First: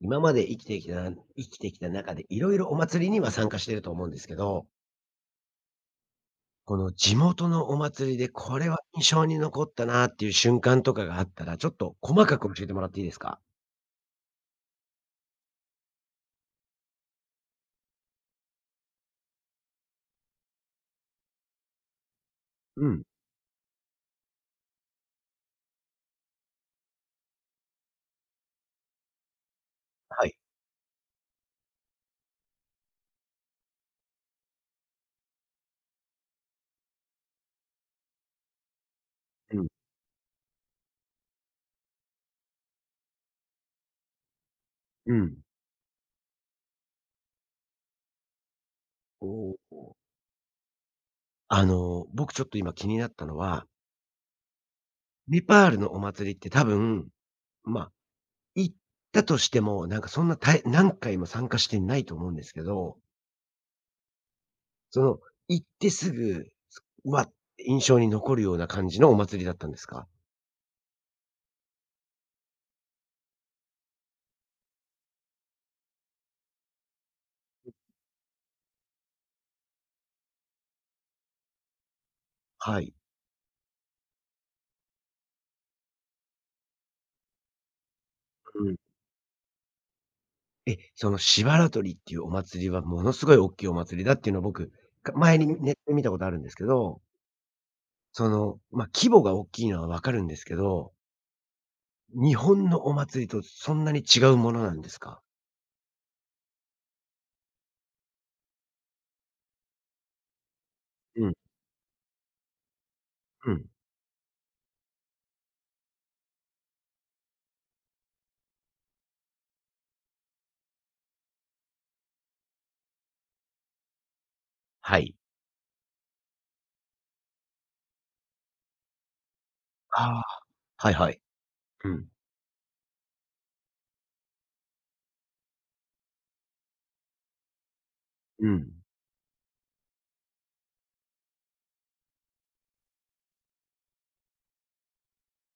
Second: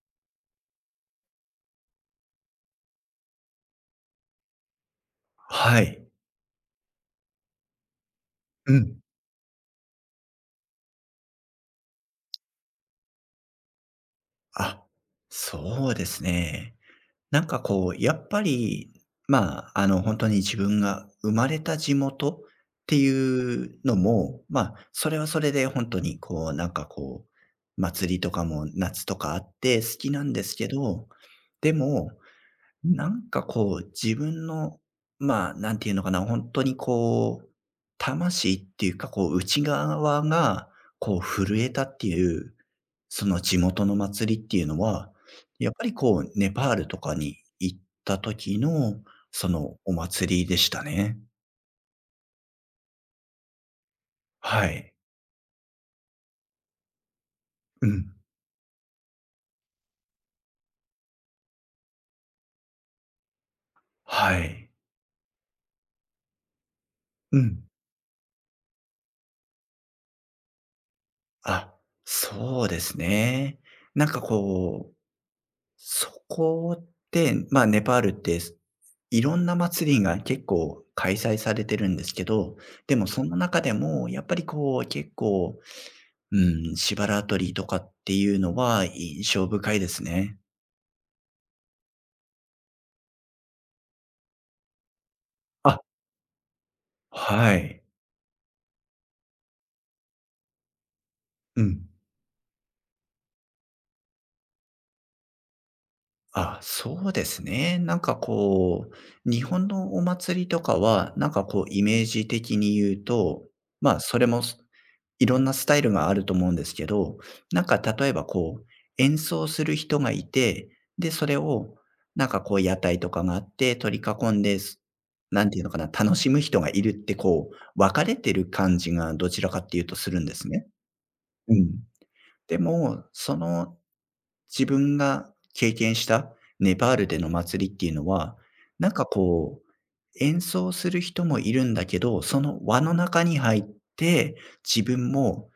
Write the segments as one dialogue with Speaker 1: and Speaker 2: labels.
Speaker 1: 今まで生きてきた中で、いろいろお祭りには参加してると思うんですけど、
Speaker 2: はい。
Speaker 1: この地元のお祭りで、これ
Speaker 2: う
Speaker 1: は
Speaker 2: ん。
Speaker 1: 印象に残ったなっていう瞬間とかがあったら、ちょっと細かく教えてもらっていいですか？
Speaker 2: あ、そうですね。なんかこう、やっぱり、まあ、あの、本当に自分が生まれた地元っ
Speaker 1: う
Speaker 2: て
Speaker 1: ん。
Speaker 2: いうのも、まあ、それはそれで本当にこう、なんかこう、祭りとかも夏とかあって好きな
Speaker 1: は
Speaker 2: ん
Speaker 1: い。
Speaker 2: ですけど、でもなんかこう、自分の、まあ、なんていうのかな、本当にこう、魂っていうか、こう、
Speaker 1: う
Speaker 2: 内
Speaker 1: ん。
Speaker 2: 側が、こう、震えたっていう、その地元の祭りっていうの
Speaker 1: う
Speaker 2: は、
Speaker 1: ん。
Speaker 2: やっぱりこう、ネパールとかに行った時の、そ
Speaker 1: お
Speaker 2: のお
Speaker 1: お。
Speaker 2: 祭りでしたね。
Speaker 1: あの、僕ちょっと今気になったのは、
Speaker 2: はい。
Speaker 1: ネパールのお祭りって多分、ま
Speaker 2: う
Speaker 1: あ、
Speaker 2: ん。
Speaker 1: 行ったとしても、なんかそんな、何回も参加してないと思うんですけど、
Speaker 2: はい。
Speaker 1: その、行ってすぐ、すうわ、
Speaker 2: うん。
Speaker 1: 印象に残るような感じのお祭りだったんですか？
Speaker 2: あ、そうですね。なんかこうそこで、まあ、ネパールって、いろんな祭りが結構開催されてるんですけど、
Speaker 1: はい。
Speaker 2: でもその中でもやっぱりこう結構、うん、シバラトリとかっていうの
Speaker 1: うん。
Speaker 2: は印象深いですね。
Speaker 1: え、そのしばらとりっていうお祭りはものすごい大きいお祭りだっていうのを僕、か前にねネッ
Speaker 2: あ、
Speaker 1: トで見たことあるんですけど、
Speaker 2: はい。
Speaker 1: その、ま、規模が大きいのはわかるんですけど、
Speaker 2: うん。
Speaker 1: 日本のお祭りとそんなに違うものなんですか？
Speaker 2: あ、そうですね。なんかこう、日本のお祭りとかは、
Speaker 1: う
Speaker 2: なん
Speaker 1: ん、
Speaker 2: かこうイメージ的に言うと、
Speaker 1: うん、
Speaker 2: まあ、それも、いろんなスタイルがあると思うんですけど、なんか例えばこう、演奏する人がいて、で、それをなんかこう屋台とかがあって取り囲んで、
Speaker 1: はい。
Speaker 2: なんていうのかな、楽しむ人がいるってこう、分かれてる感じがどちらかっていうとす
Speaker 1: あ
Speaker 2: る
Speaker 1: あ、
Speaker 2: んですね。
Speaker 1: はいはい。
Speaker 2: うん。
Speaker 1: うん、
Speaker 2: でも、その自分が経験したネパールでの祭りっていうのは、
Speaker 1: うん。
Speaker 2: なんかこう、演奏する人もいるんだけど、その輪の中に入って、自分も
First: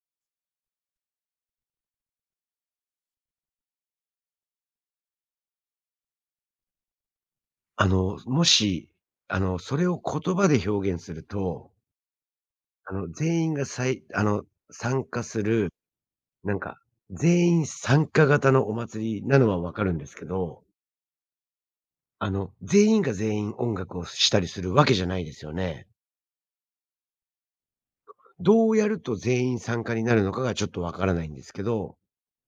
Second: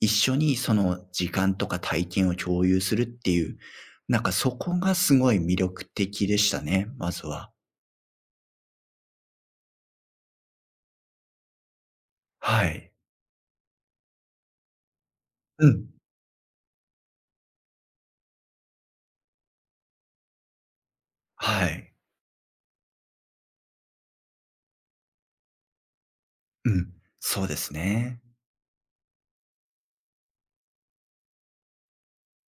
Speaker 2: 一緒にその時間とか体験を共有するっていう、なんかそこがすごい魅力的でしたね、まずは。
Speaker 1: あの、もし、あの、それを言葉で表現すると、
Speaker 2: はい。
Speaker 1: あの、全員があの、参加す
Speaker 2: う
Speaker 1: る、
Speaker 2: ん。
Speaker 1: なんか、全員参加型のお祭りなのはわかるんですけど
Speaker 2: はい。
Speaker 1: あの、全員が全員音楽をしたりするわけじゃないですよね。
Speaker 2: うん。そうですね。
Speaker 1: どうやると全員参加になるのかがちょっとわからないんですけど、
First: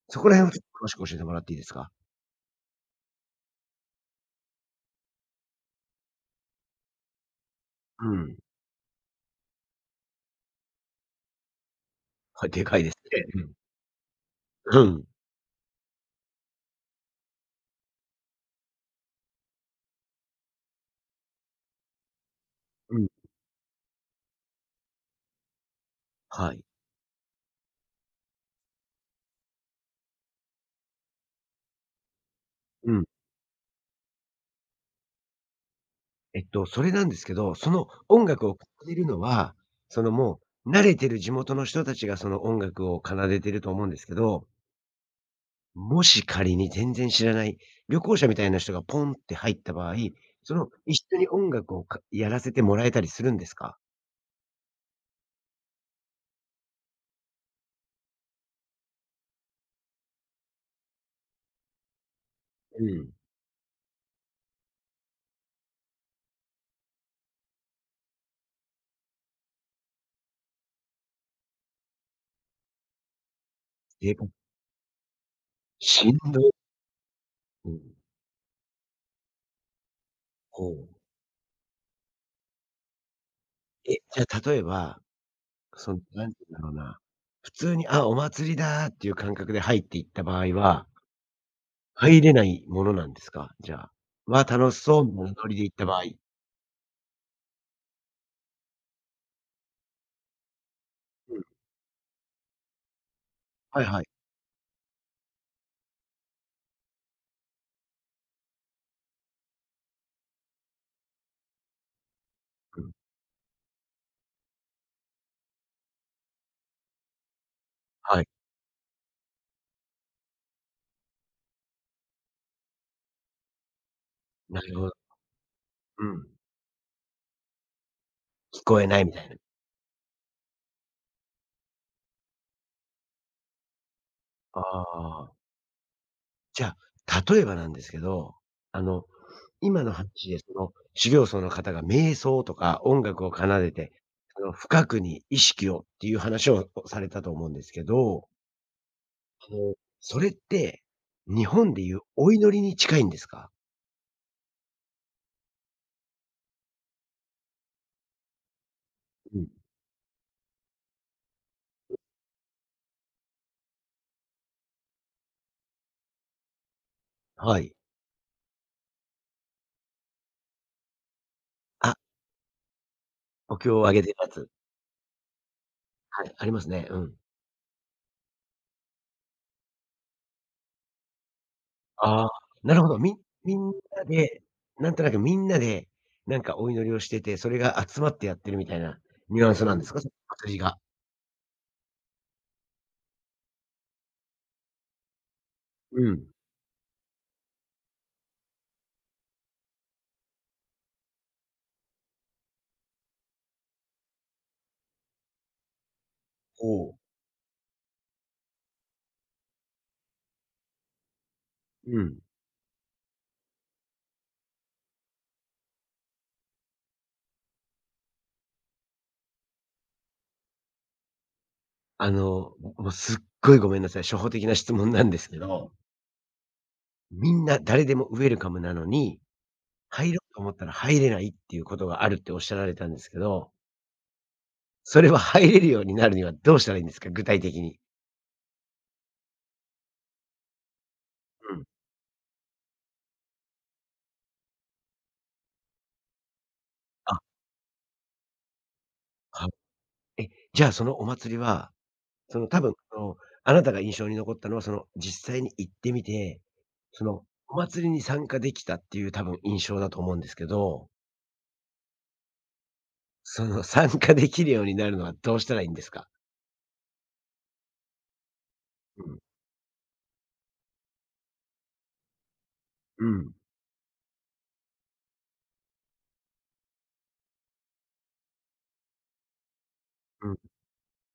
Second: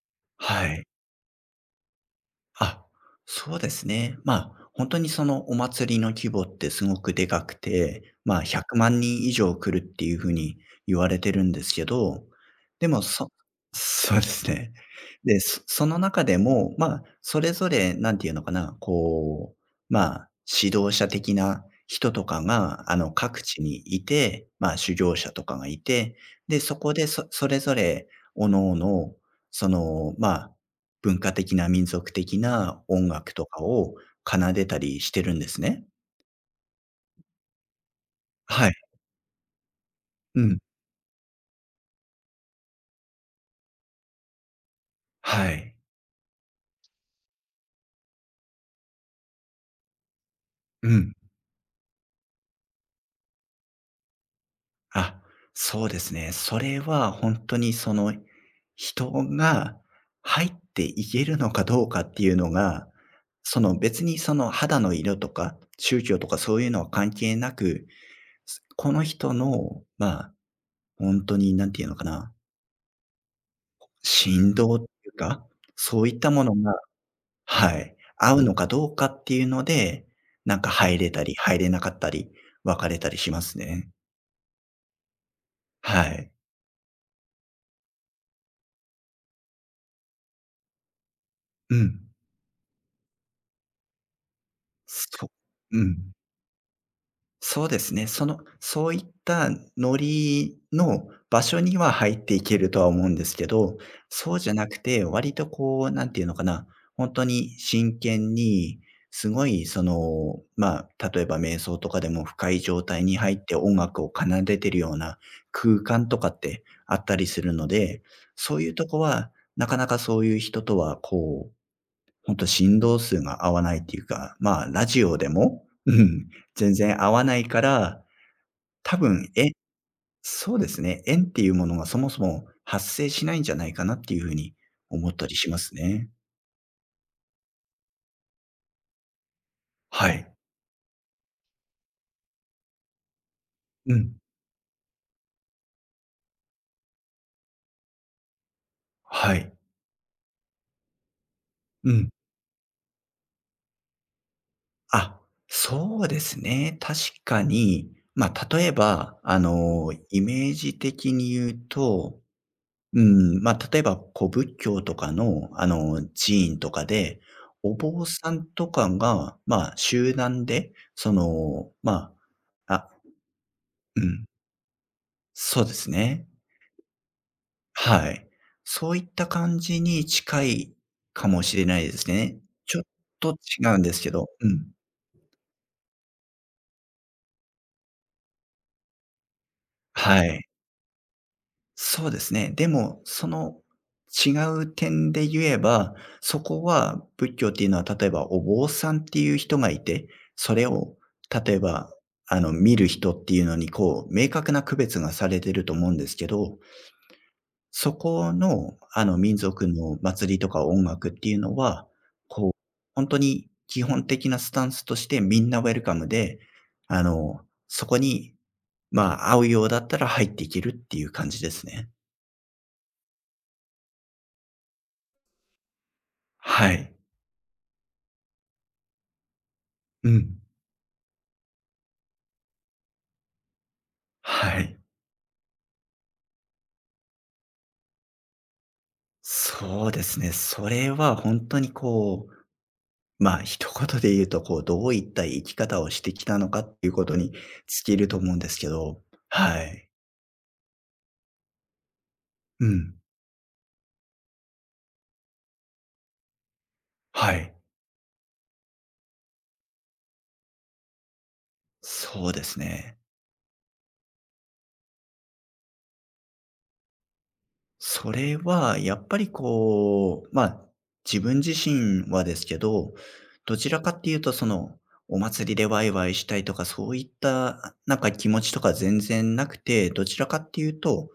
Speaker 1: そこら辺をちょっ
Speaker 2: は
Speaker 1: と
Speaker 2: い。
Speaker 1: 詳しく教えてもらっていいですか？
Speaker 2: あ、そうですね。まあ、本当にそのお祭りの規模ってすごくでかく
Speaker 1: う
Speaker 2: て、
Speaker 1: ん。
Speaker 2: まあ、100万人以上来るっていう風に言われてるんですけど、
Speaker 1: はい、でかい
Speaker 2: で
Speaker 1: です
Speaker 2: も、
Speaker 1: ね。
Speaker 2: そ
Speaker 1: うん。
Speaker 2: そうですね。
Speaker 1: うん。
Speaker 2: で、その中でも、まあ、それぞれ何ていうのかな、こう、まあ、指導者的な人とかが、あ
Speaker 1: うん。
Speaker 2: の、各地にいて、まあ、修行者とかがいて、
Speaker 1: は
Speaker 2: で、
Speaker 1: い。
Speaker 2: そこでそれぞれ各々、その、まあ、文化的な民族的な
Speaker 1: うん。
Speaker 2: 音楽とかを奏でたりしてるんですね。
Speaker 1: えっと、それなんですけど、その音楽を
Speaker 2: はい。
Speaker 1: 奏でるのは、その、
Speaker 2: うん。
Speaker 1: 慣れてる地元の人たちがその音楽を奏でてると思うんですけど
Speaker 2: はい。
Speaker 1: もし仮に全然知らない旅行者みたいな人がポンって入った場合、その
Speaker 2: う
Speaker 1: 一
Speaker 2: ん。
Speaker 1: 緒に音楽をやらせてもらえたりするんですか？
Speaker 2: あ、そうですね。それは本当にその、人が入っていけるのかどうかっていうの
Speaker 1: う
Speaker 2: が、
Speaker 1: ん。
Speaker 2: その別にその肌の色とか、宗教とかそういうのは関係なく、この人の、まあ、本当になんていうのかな、
Speaker 1: え、
Speaker 2: 振動っていうか、そ
Speaker 1: し
Speaker 2: うい
Speaker 1: ん
Speaker 2: った
Speaker 1: ど
Speaker 2: も
Speaker 1: い
Speaker 2: のが
Speaker 1: う
Speaker 2: は
Speaker 1: ん。
Speaker 2: い。合うのかどうかっていうので、なん
Speaker 1: ほ
Speaker 2: か
Speaker 1: う。
Speaker 2: 入れたり、入れなかったり、別れたりしますね。
Speaker 1: え、じゃあ例えば、その、
Speaker 2: は
Speaker 1: な
Speaker 2: い。
Speaker 1: んて言うんだろうな、普通に、あ、お祭りだーっていう感覚で入っていった場合は、
Speaker 2: うん。
Speaker 1: 入れないものなんですか？じゃあ。わ、楽しそうみたい
Speaker 2: そ
Speaker 1: なノリで行っ
Speaker 2: う。う
Speaker 1: た場合。
Speaker 2: ん。そうですね。その、そういったノリの
Speaker 1: うん。
Speaker 2: 場所には入っていけるとは思うんですけど、
Speaker 1: はいはい。
Speaker 2: そうじゃなくて、割とこう、なんていうのかな、本当に真剣に、すごいその、まあ、例えば瞑想とかでも深い
Speaker 1: う
Speaker 2: 状
Speaker 1: ん。
Speaker 2: 態に入って音楽を奏でてるような空間とかってあったりするので、
Speaker 1: はい。
Speaker 2: そういうとこは、なかなかそういう人とはほんと振動数が合わないっていうか、
Speaker 1: な
Speaker 2: まあ、
Speaker 1: る
Speaker 2: ラ
Speaker 1: ほど。
Speaker 2: ジオでも、う
Speaker 1: うん。
Speaker 2: ん、全然合わないから、
Speaker 1: 聞こえ
Speaker 2: 多
Speaker 1: ないみたい
Speaker 2: 分、
Speaker 1: な。
Speaker 2: そうですね、円っていうものがそもそも発生しないんじゃないかなっていうふうに
Speaker 1: あ
Speaker 2: 思ったり
Speaker 1: あ。
Speaker 2: しますね。
Speaker 1: じゃあ、例えばなんですけど、あの、今の
Speaker 2: はい。
Speaker 1: 話でその、修行僧の方が瞑想とか音楽を奏でて、
Speaker 2: うん。
Speaker 1: あの、深くに意識をっていう話をされたと思うんですけど、
Speaker 2: はい。
Speaker 1: あの、それって、日本で
Speaker 2: う
Speaker 1: いう
Speaker 2: ん。
Speaker 1: お祈りに近いんですか？
Speaker 2: あ、そうですね。確かに、まあ、例えば、
Speaker 1: う
Speaker 2: あ
Speaker 1: ん。
Speaker 2: の、イメージ的に言うとうん、まあ、例えば、こう、仏教とかの、あの、寺院とかで、
Speaker 1: はい。
Speaker 2: お坊さんとかが、まあ、集団で、その、
Speaker 1: あ、
Speaker 2: まああ、
Speaker 1: お経を上
Speaker 2: う
Speaker 1: げてる
Speaker 2: ん、
Speaker 1: やつ。
Speaker 2: そうです
Speaker 1: は
Speaker 2: ね。
Speaker 1: い、ありますね。うん。
Speaker 2: はい。そういった感じに近いかもしれないです
Speaker 1: ああ、
Speaker 2: ね。
Speaker 1: な
Speaker 2: ち
Speaker 1: る
Speaker 2: ょっ
Speaker 1: ほど。
Speaker 2: と
Speaker 1: み
Speaker 2: 違
Speaker 1: ん
Speaker 2: うんです
Speaker 1: な
Speaker 2: けど、
Speaker 1: で、
Speaker 2: うん。
Speaker 1: なんとなくみんなで、なんかお祈りをしてて、それが集まってやってるみたいなニュアンスなんですか？その
Speaker 2: はい。
Speaker 1: 祭りが。
Speaker 2: そうですね。でも、その違う点で言えば、
Speaker 1: うん。
Speaker 2: そこは仏教っていうのは、例えばお坊さんっていう人がいて、それを例えば、あの、見る人っていうのに、こう、明確な区別がされてると思うんですけど、
Speaker 1: おお。
Speaker 2: そこの、あの、民族の祭りとか音楽っていうのは、
Speaker 1: うん。
Speaker 2: こう、本当に基本的なスタンスとしてみんなウェルカムで、あの、そこに、まあ、合うようだったら入っていけるっていう感じですね。
Speaker 1: あの、もうすっごいごめんなさい、初歩的な質問なんですけど、
Speaker 2: はい。
Speaker 1: みんな誰でもウェルカムなのに、
Speaker 2: う
Speaker 1: 入ろうと
Speaker 2: ん。
Speaker 1: 思ったら入れないっていうことがあるっておっしゃられたんですけど、
Speaker 2: はい。
Speaker 1: それは入れるようになるにはどうしたらいいんですか？具体的に。
Speaker 2: そうですね。それは本
Speaker 1: う
Speaker 2: 当
Speaker 1: ん。
Speaker 2: にこう、まあ、一言で言うと、こう、どういった生き方をしてきたのかっていうこと
Speaker 1: あ、
Speaker 2: に尽きると思うんですけど。
Speaker 1: は
Speaker 2: はい。
Speaker 1: い。え、じゃあそのお祭りは、その多
Speaker 2: う
Speaker 1: 分、
Speaker 2: ん。
Speaker 1: その、あなたが印象に残ったのは、その実際に行ってみて、その
Speaker 2: はい。
Speaker 1: お祭りに参加できたっていう多分印象だと思うんですけど、
Speaker 2: そうですね。
Speaker 1: その参加できるようになるのはどうしたらいいんですか？
Speaker 2: それはやっ
Speaker 1: う
Speaker 2: ぱ
Speaker 1: ん。
Speaker 2: りこう、まあ、自分自身はですけど、
Speaker 1: うん。
Speaker 2: どちらかっていうとその、お祭りでワイワイしたいとか、そういったなんか気持ちとか全然なくて、どちら
Speaker 1: うん。
Speaker 2: かっていうと、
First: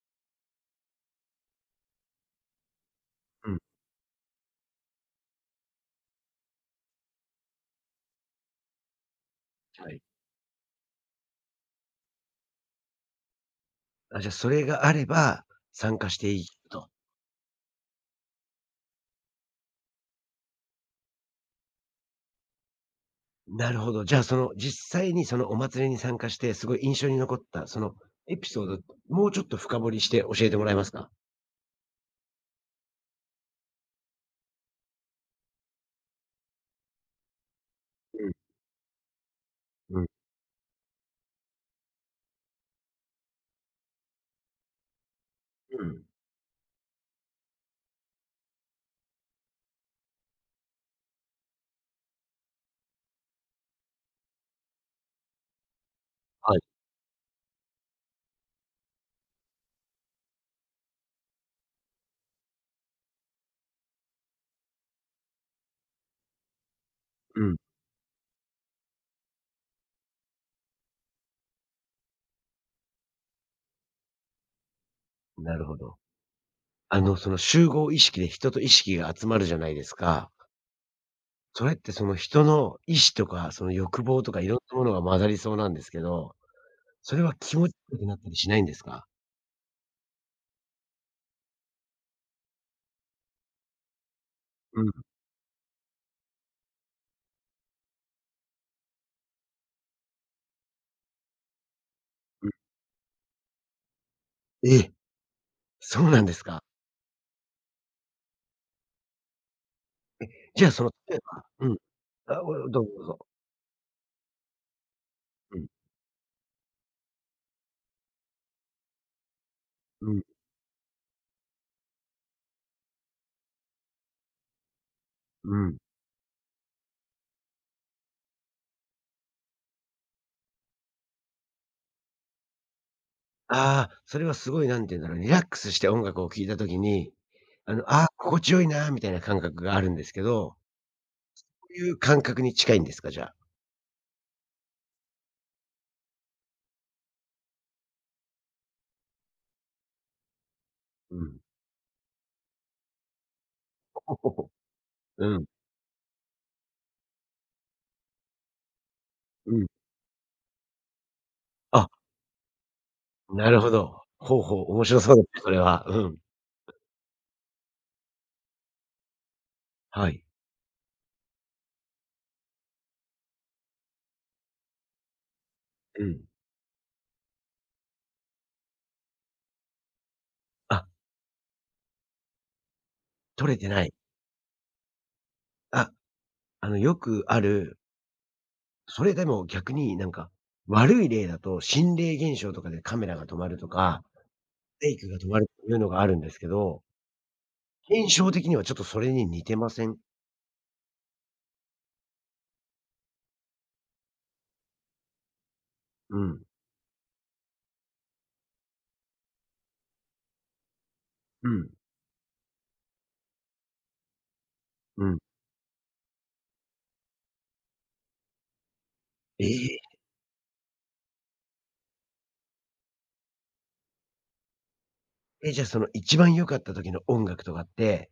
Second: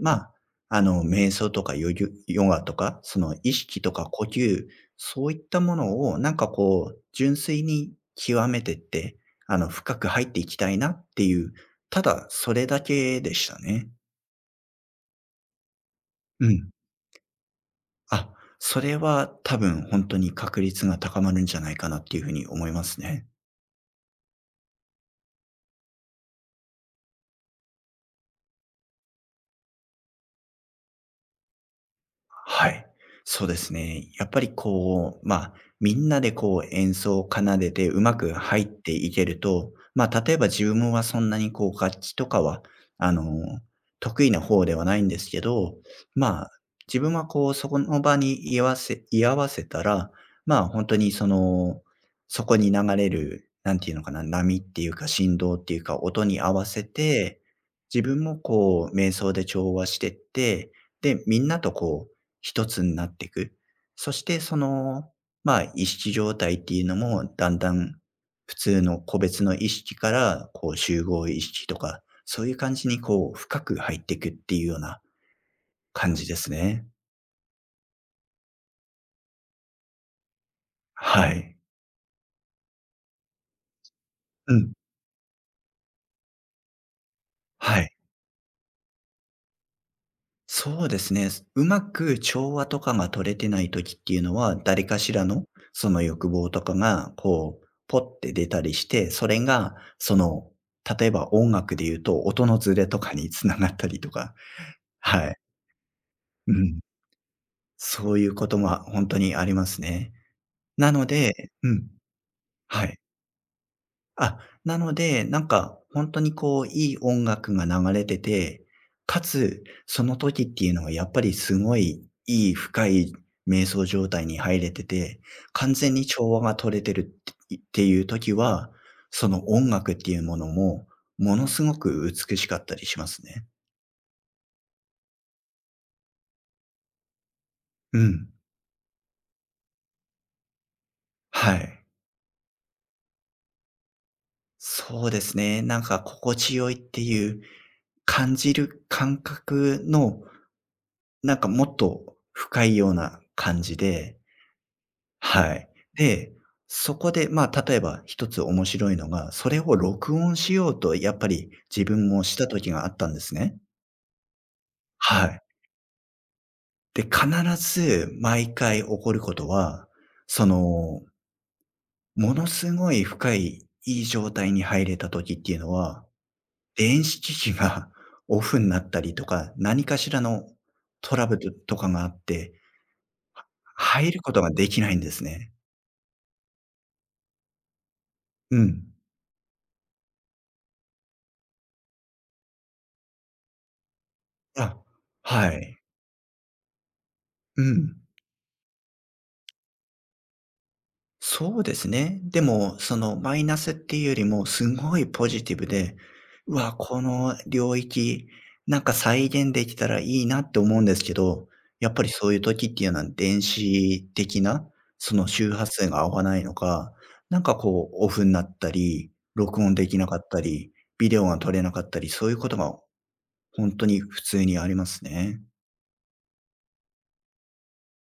Speaker 2: まあ、あの、瞑想とかヨギヨガとか、その
Speaker 1: う
Speaker 2: 意
Speaker 1: ん。
Speaker 2: 識とか呼吸、そういったものをなんかこう、純粋に極めてって、あの、
Speaker 1: は
Speaker 2: 深
Speaker 1: い。
Speaker 2: く入っていきたいなっていう、ただそれだけでしたね。
Speaker 1: あ、じゃあ、それがあれば、参加していい
Speaker 2: うん。
Speaker 1: と。
Speaker 2: あ、それは多分本当に確率が高まるんじゃないかなっていう風に思いますね。
Speaker 1: なるほど。じゃあ、その、実際にそのお祭りに参加して、すごい印象に残った、そのエピソード、もうちょっと深掘りして教えてもらえますか？
Speaker 2: はい。そうですね。やっぱりこう、まあ、みんなでこう演奏を奏でてうま
Speaker 1: うん。
Speaker 2: く入っていけると、
Speaker 1: うん。
Speaker 2: まあ、例えば自分はそんなにこう楽器とかは、あの、得意な方ではないんですけど、
Speaker 1: うん。
Speaker 2: まあ、自分はこう、そこの場に居合わせたら、まあ、本当にその、そこに流れる、なんていうのかな、波っていうか振動っていうか音に合
Speaker 1: はい。
Speaker 2: わせて、自分もこう、瞑想で調和してって、で、みんなとこう、一つになっていく。そしてその、まあ、意識状態っていうのも、
Speaker 1: う
Speaker 2: だ
Speaker 1: ん。
Speaker 2: んだん普通の個別の意識から、こう、集合意識とか、そういう感じにこう、深く入っていくっていうような
Speaker 1: なるほど。
Speaker 2: 感じですね。
Speaker 1: あの、その集合意識で人と意識が集まるじゃないですか。
Speaker 2: はい。
Speaker 1: それってその人の意志とか、その欲望とかい
Speaker 2: う
Speaker 1: ろん
Speaker 2: ん。
Speaker 1: なものが混ざりそうなんですけど、それは気持ち
Speaker 2: はい。
Speaker 1: 悪くなったりしないんですか？
Speaker 2: そうですね。うまく調和とかが取れてない時っていうのは、
Speaker 1: う
Speaker 2: 誰か
Speaker 1: ん。
Speaker 2: しらのその欲望とかが、こう、ポッて出たりして、それが、その、例えば音楽で言うと
Speaker 1: う
Speaker 2: 音
Speaker 1: ん。
Speaker 2: のズレとかにつながったりとか
Speaker 1: ええ、
Speaker 2: はい。
Speaker 1: そうなんです
Speaker 2: う
Speaker 1: か？
Speaker 2: ん。そういうことも本当にありますね。
Speaker 1: じゃあ、その、
Speaker 2: なの
Speaker 1: 例えば
Speaker 2: で
Speaker 1: う
Speaker 2: う
Speaker 1: ん。
Speaker 2: ん、
Speaker 1: あ、おど
Speaker 2: は
Speaker 1: うぞ
Speaker 2: い。
Speaker 1: どうぞ。
Speaker 2: あ、なので、なん
Speaker 1: うん、
Speaker 2: か本当にこういい音楽が流れてて、かつそ
Speaker 1: う
Speaker 2: の
Speaker 1: ん、
Speaker 2: 時っていうのはやっぱりすごいいい深い瞑想状態に入れてて、
Speaker 1: う
Speaker 2: 完
Speaker 1: ん。
Speaker 2: 全に調和が取れてるっていう時は、その音楽っていうものも、ものすごく美しかったりしますね。
Speaker 1: ああ、それはすごい、なんて言うんだろう、リラックスして音楽を聴いた時に、あの、
Speaker 2: う
Speaker 1: ああ、
Speaker 2: ん。
Speaker 1: 心地よいなみたいな感覚があるんですけど、
Speaker 2: は
Speaker 1: そう
Speaker 2: い。
Speaker 1: いう感覚に近いんですか？じゃあ。
Speaker 2: そうですね。なんか心地よいっていう感じる感覚の、
Speaker 1: う
Speaker 2: なん
Speaker 1: ん。
Speaker 2: かもっと深いような感じ
Speaker 1: ほ
Speaker 2: で、
Speaker 1: ほほ。うん、
Speaker 2: はい。で、そこで、まあ、例えば一つ面白いのが、そ
Speaker 1: う
Speaker 2: れ
Speaker 1: ん。
Speaker 2: を録音しようとやっぱり自
Speaker 1: あ、
Speaker 2: 分もした時があったんです
Speaker 1: な
Speaker 2: ね。
Speaker 1: るほど。ほうほう、面白そうです
Speaker 2: は
Speaker 1: ね、
Speaker 2: い。
Speaker 1: それは。うん。
Speaker 2: で、必ず毎回起こることは、
Speaker 1: はい。
Speaker 2: その、ものすごい深い、いい状態に入れた時っていうの
Speaker 1: う
Speaker 2: は、
Speaker 1: ん。
Speaker 2: 電子機器が オフになったりとか、何かしらの
Speaker 1: あ、
Speaker 2: トラブルとかがあって、
Speaker 1: 取れてない。
Speaker 2: 入ることができないんですね。
Speaker 1: あ、あの、よくある、
Speaker 2: うん。
Speaker 1: それでも逆になんか、悪い例だと心霊現象とかでカメラが止まるとか
Speaker 2: あ、
Speaker 1: フェイクが問われて
Speaker 2: は
Speaker 1: いる
Speaker 2: い。
Speaker 1: のがあるんですけど、
Speaker 2: うん。
Speaker 1: 現象的にはちょっとそれに似てません？
Speaker 2: そうですね。でも、そのマイナスっていうよりも、すごいポジティブで、
Speaker 1: うん。
Speaker 2: うわ、この領域、なんか再現できたらいいなって思うんですけ
Speaker 1: う
Speaker 2: ど、
Speaker 1: ん。
Speaker 2: やっぱりそういう時っていうのは電子的な、
Speaker 1: う
Speaker 2: そ
Speaker 1: ん。
Speaker 2: の周波数が合わないのか、なんかこうオフになったり、
Speaker 1: え
Speaker 2: 録音
Speaker 1: え。
Speaker 2: できなかったり、ビデオが撮れなかったり、そういうことが本当に普通にありますね。
Speaker 1: え、じゃあ、その一番良かった時の音楽とかって、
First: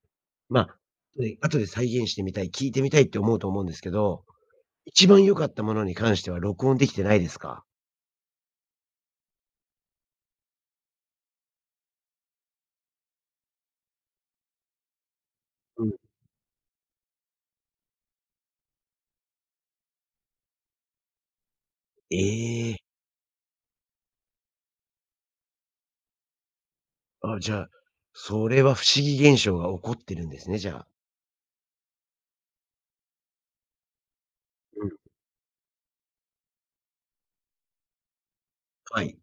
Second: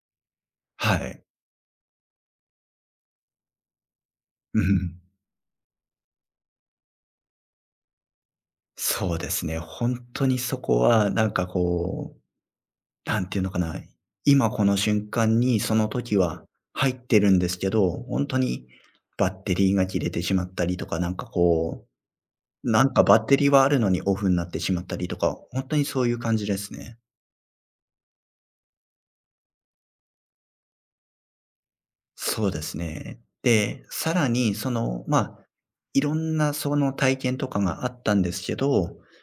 Speaker 1: まあ、
Speaker 2: はい。
Speaker 1: で、後で再現してみたい、聴いてみたいって思うと思うんですけど、
Speaker 2: うん。
Speaker 1: 一番良かったものに関しては録音できてないですか？
Speaker 2: そうですね。本当にそこはなんかこう、なんていうのかな、今この瞬間にそ
Speaker 1: う
Speaker 2: の
Speaker 1: ん。
Speaker 2: 時は入ってるんですけど、本当にバッテリーが切れてしまったりとか、なんかこ
Speaker 1: え
Speaker 2: う、
Speaker 1: え。
Speaker 2: なんかバッテリーはあるのにオフになってしまったりとか、本当にそういう感じですね。
Speaker 1: あ、じゃあ、それは不思議現象が起こってるんですね、じゃあ。
Speaker 2: そうですね。で、さらにそ
Speaker 1: うん。
Speaker 2: の、まあ、いろんなその体験とかがあったんですけど、
Speaker 1: はい。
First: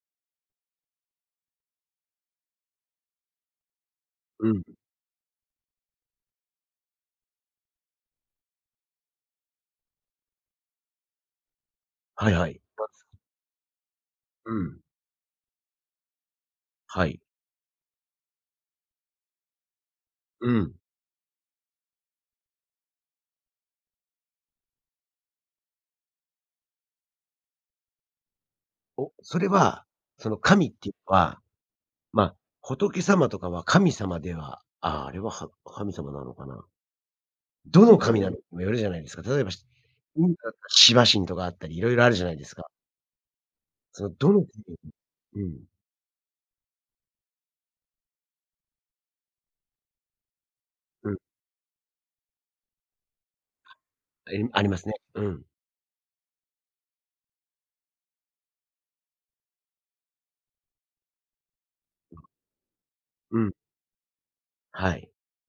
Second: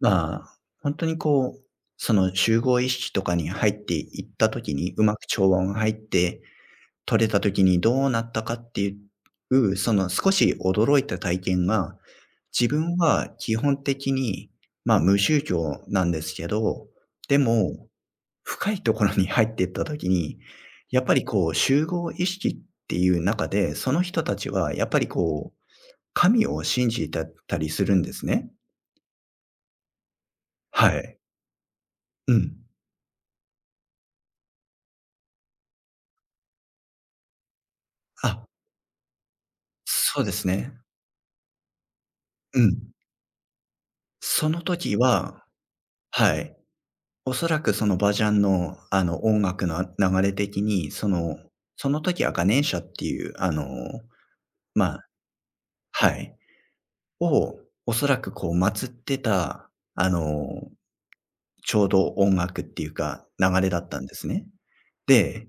Speaker 2: まあ、ほんとにこう、その集合意識とかに入っていっ
Speaker 1: う
Speaker 2: た
Speaker 1: ん。
Speaker 2: 時に、うまく調和が入って、取れた時にどうなったかっていう、その少し驚いた体験が、
Speaker 1: はいはい。
Speaker 2: 自分は基本的に、
Speaker 1: うん。
Speaker 2: まあ、無宗教なんですけど、
Speaker 1: はい。
Speaker 2: でも、深いところに入ってった時に、
Speaker 1: うん。
Speaker 2: やっぱりこう集合意識っていう中で、その人たちはやっぱりこう、神を信じてたりするんですね。
Speaker 1: お、それは、その神っ
Speaker 2: は
Speaker 1: ていうの
Speaker 2: い。
Speaker 1: はま、
Speaker 2: う
Speaker 1: あ
Speaker 2: ん。
Speaker 1: 仏様とかは神様ではああ、あれは、は神様なのかな。どの神なのか
Speaker 2: あ、
Speaker 1: にもよるじゃないですか。例えば、しイ
Speaker 2: そう
Speaker 1: ンド
Speaker 2: で
Speaker 1: だっ
Speaker 2: す
Speaker 1: たら
Speaker 2: ね。
Speaker 1: シバ神とかあったり、いろいろあるじゃないです
Speaker 2: う
Speaker 1: か。
Speaker 2: ん。
Speaker 1: そのどの
Speaker 2: その
Speaker 1: 神
Speaker 2: 時は、
Speaker 1: うん、
Speaker 2: はい、おそらくそのバジャンの、音楽の流れ的に、そ
Speaker 1: うん、
Speaker 2: の、その時はガネーシャっていう、
Speaker 1: ありありますね。
Speaker 2: まあ、
Speaker 1: うん、
Speaker 2: はい、を、おそらくこう祀ってた、ちょうど音楽っていうか、
Speaker 1: うん、
Speaker 2: 流れだったんですね。
Speaker 1: はい。
Speaker 2: で、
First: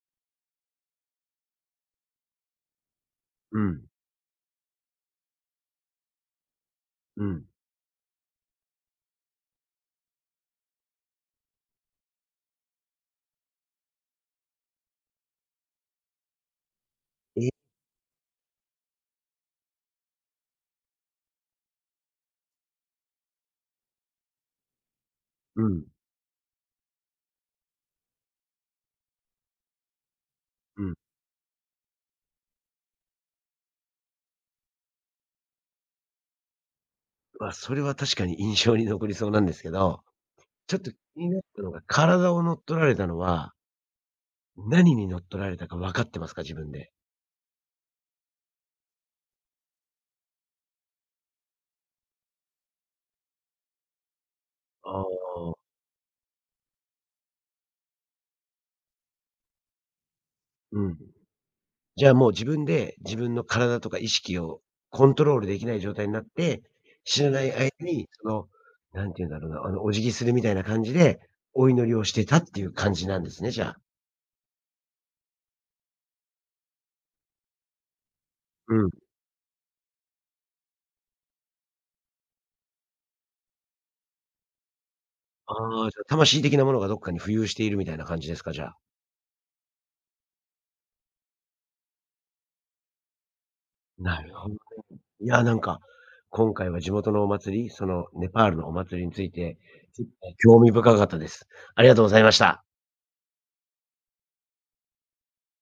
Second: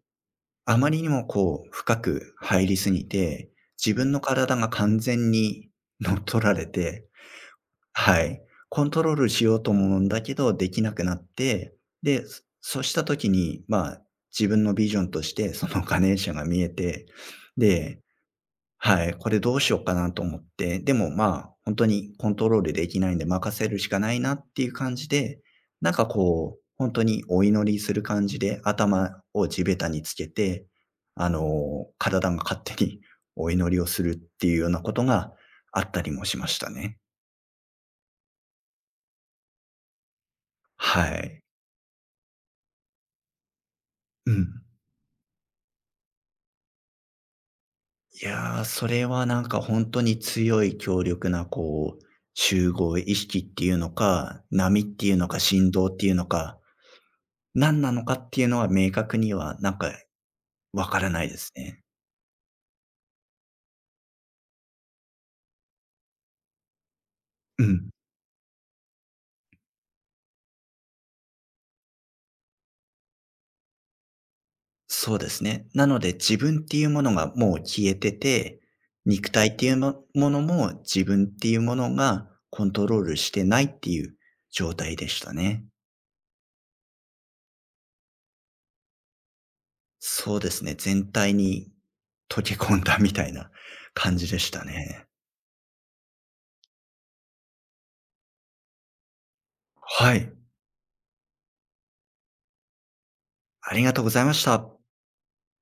Speaker 2: あまりにもこう深く入りすぎて、
Speaker 1: うん、
Speaker 2: 自分の体が完全に乗っ取られて、
Speaker 1: うん。
Speaker 2: はい、コントロールしようと思うんだけど、できなくなって、で、そうした時に、まあ、自分のビジョンとして、そのガネーシャが見えて、
Speaker 1: え、
Speaker 2: で、はい、これどうしようかなと思って、でもまあ、本当にコントロールできないんで任せるしかないなっていう感じで、
Speaker 1: うん、
Speaker 2: なんかこう、本当にお祈りする感じで、頭を地べたにつけて、
Speaker 1: うん。
Speaker 2: 体が勝手にお祈りをするっていうようなことがあったりもしましたね。
Speaker 1: まあ、それは確かに印象に残りそうなんですけど、ちょっと気
Speaker 2: は
Speaker 1: になっ
Speaker 2: い。
Speaker 1: たのが、体を乗っ取られたのは、
Speaker 2: うん。
Speaker 1: 何に乗っ取られたか分かってますか？自分で。
Speaker 2: いやー、それはなんか本当に強力なこう、集合意識っていうのか、波っ
Speaker 1: あ
Speaker 2: ていうのか、
Speaker 1: あ、
Speaker 2: 振動っていうのか、何なのかっていうのは明確にはなんかわ
Speaker 1: うん。
Speaker 2: からないですね。
Speaker 1: じゃあもう自分で、自分の体とか意識をコントロールできない状態になって、知らない
Speaker 2: う
Speaker 1: 間
Speaker 2: ん。
Speaker 1: に、その、なんて言うんだろうな、あの、お辞儀するみたいな感じで、お祈りをしてたっていう感じなんですね、じゃあ。
Speaker 2: そうですね。なので自分っていうものがもう消えてて、
Speaker 1: うん。
Speaker 2: 肉体っていうものも自分っていうものがコントロールしてないっていう状態でしたね。
Speaker 1: ああ、じゃあ魂的なものがどっかに浮遊しているみたいな感じですか、じゃあ。
Speaker 2: そうですね、全体に溶け込んだみたいな感
Speaker 1: な
Speaker 2: じ
Speaker 1: る
Speaker 2: で
Speaker 1: ほ
Speaker 2: し
Speaker 1: ど。
Speaker 2: たね。
Speaker 1: いや、なんか、今回は地元のお祭り、そのネパールのお祭りについて、
Speaker 2: はい、
Speaker 1: 興味深かったです。ありがとうございました。
Speaker 2: ありがとうございました。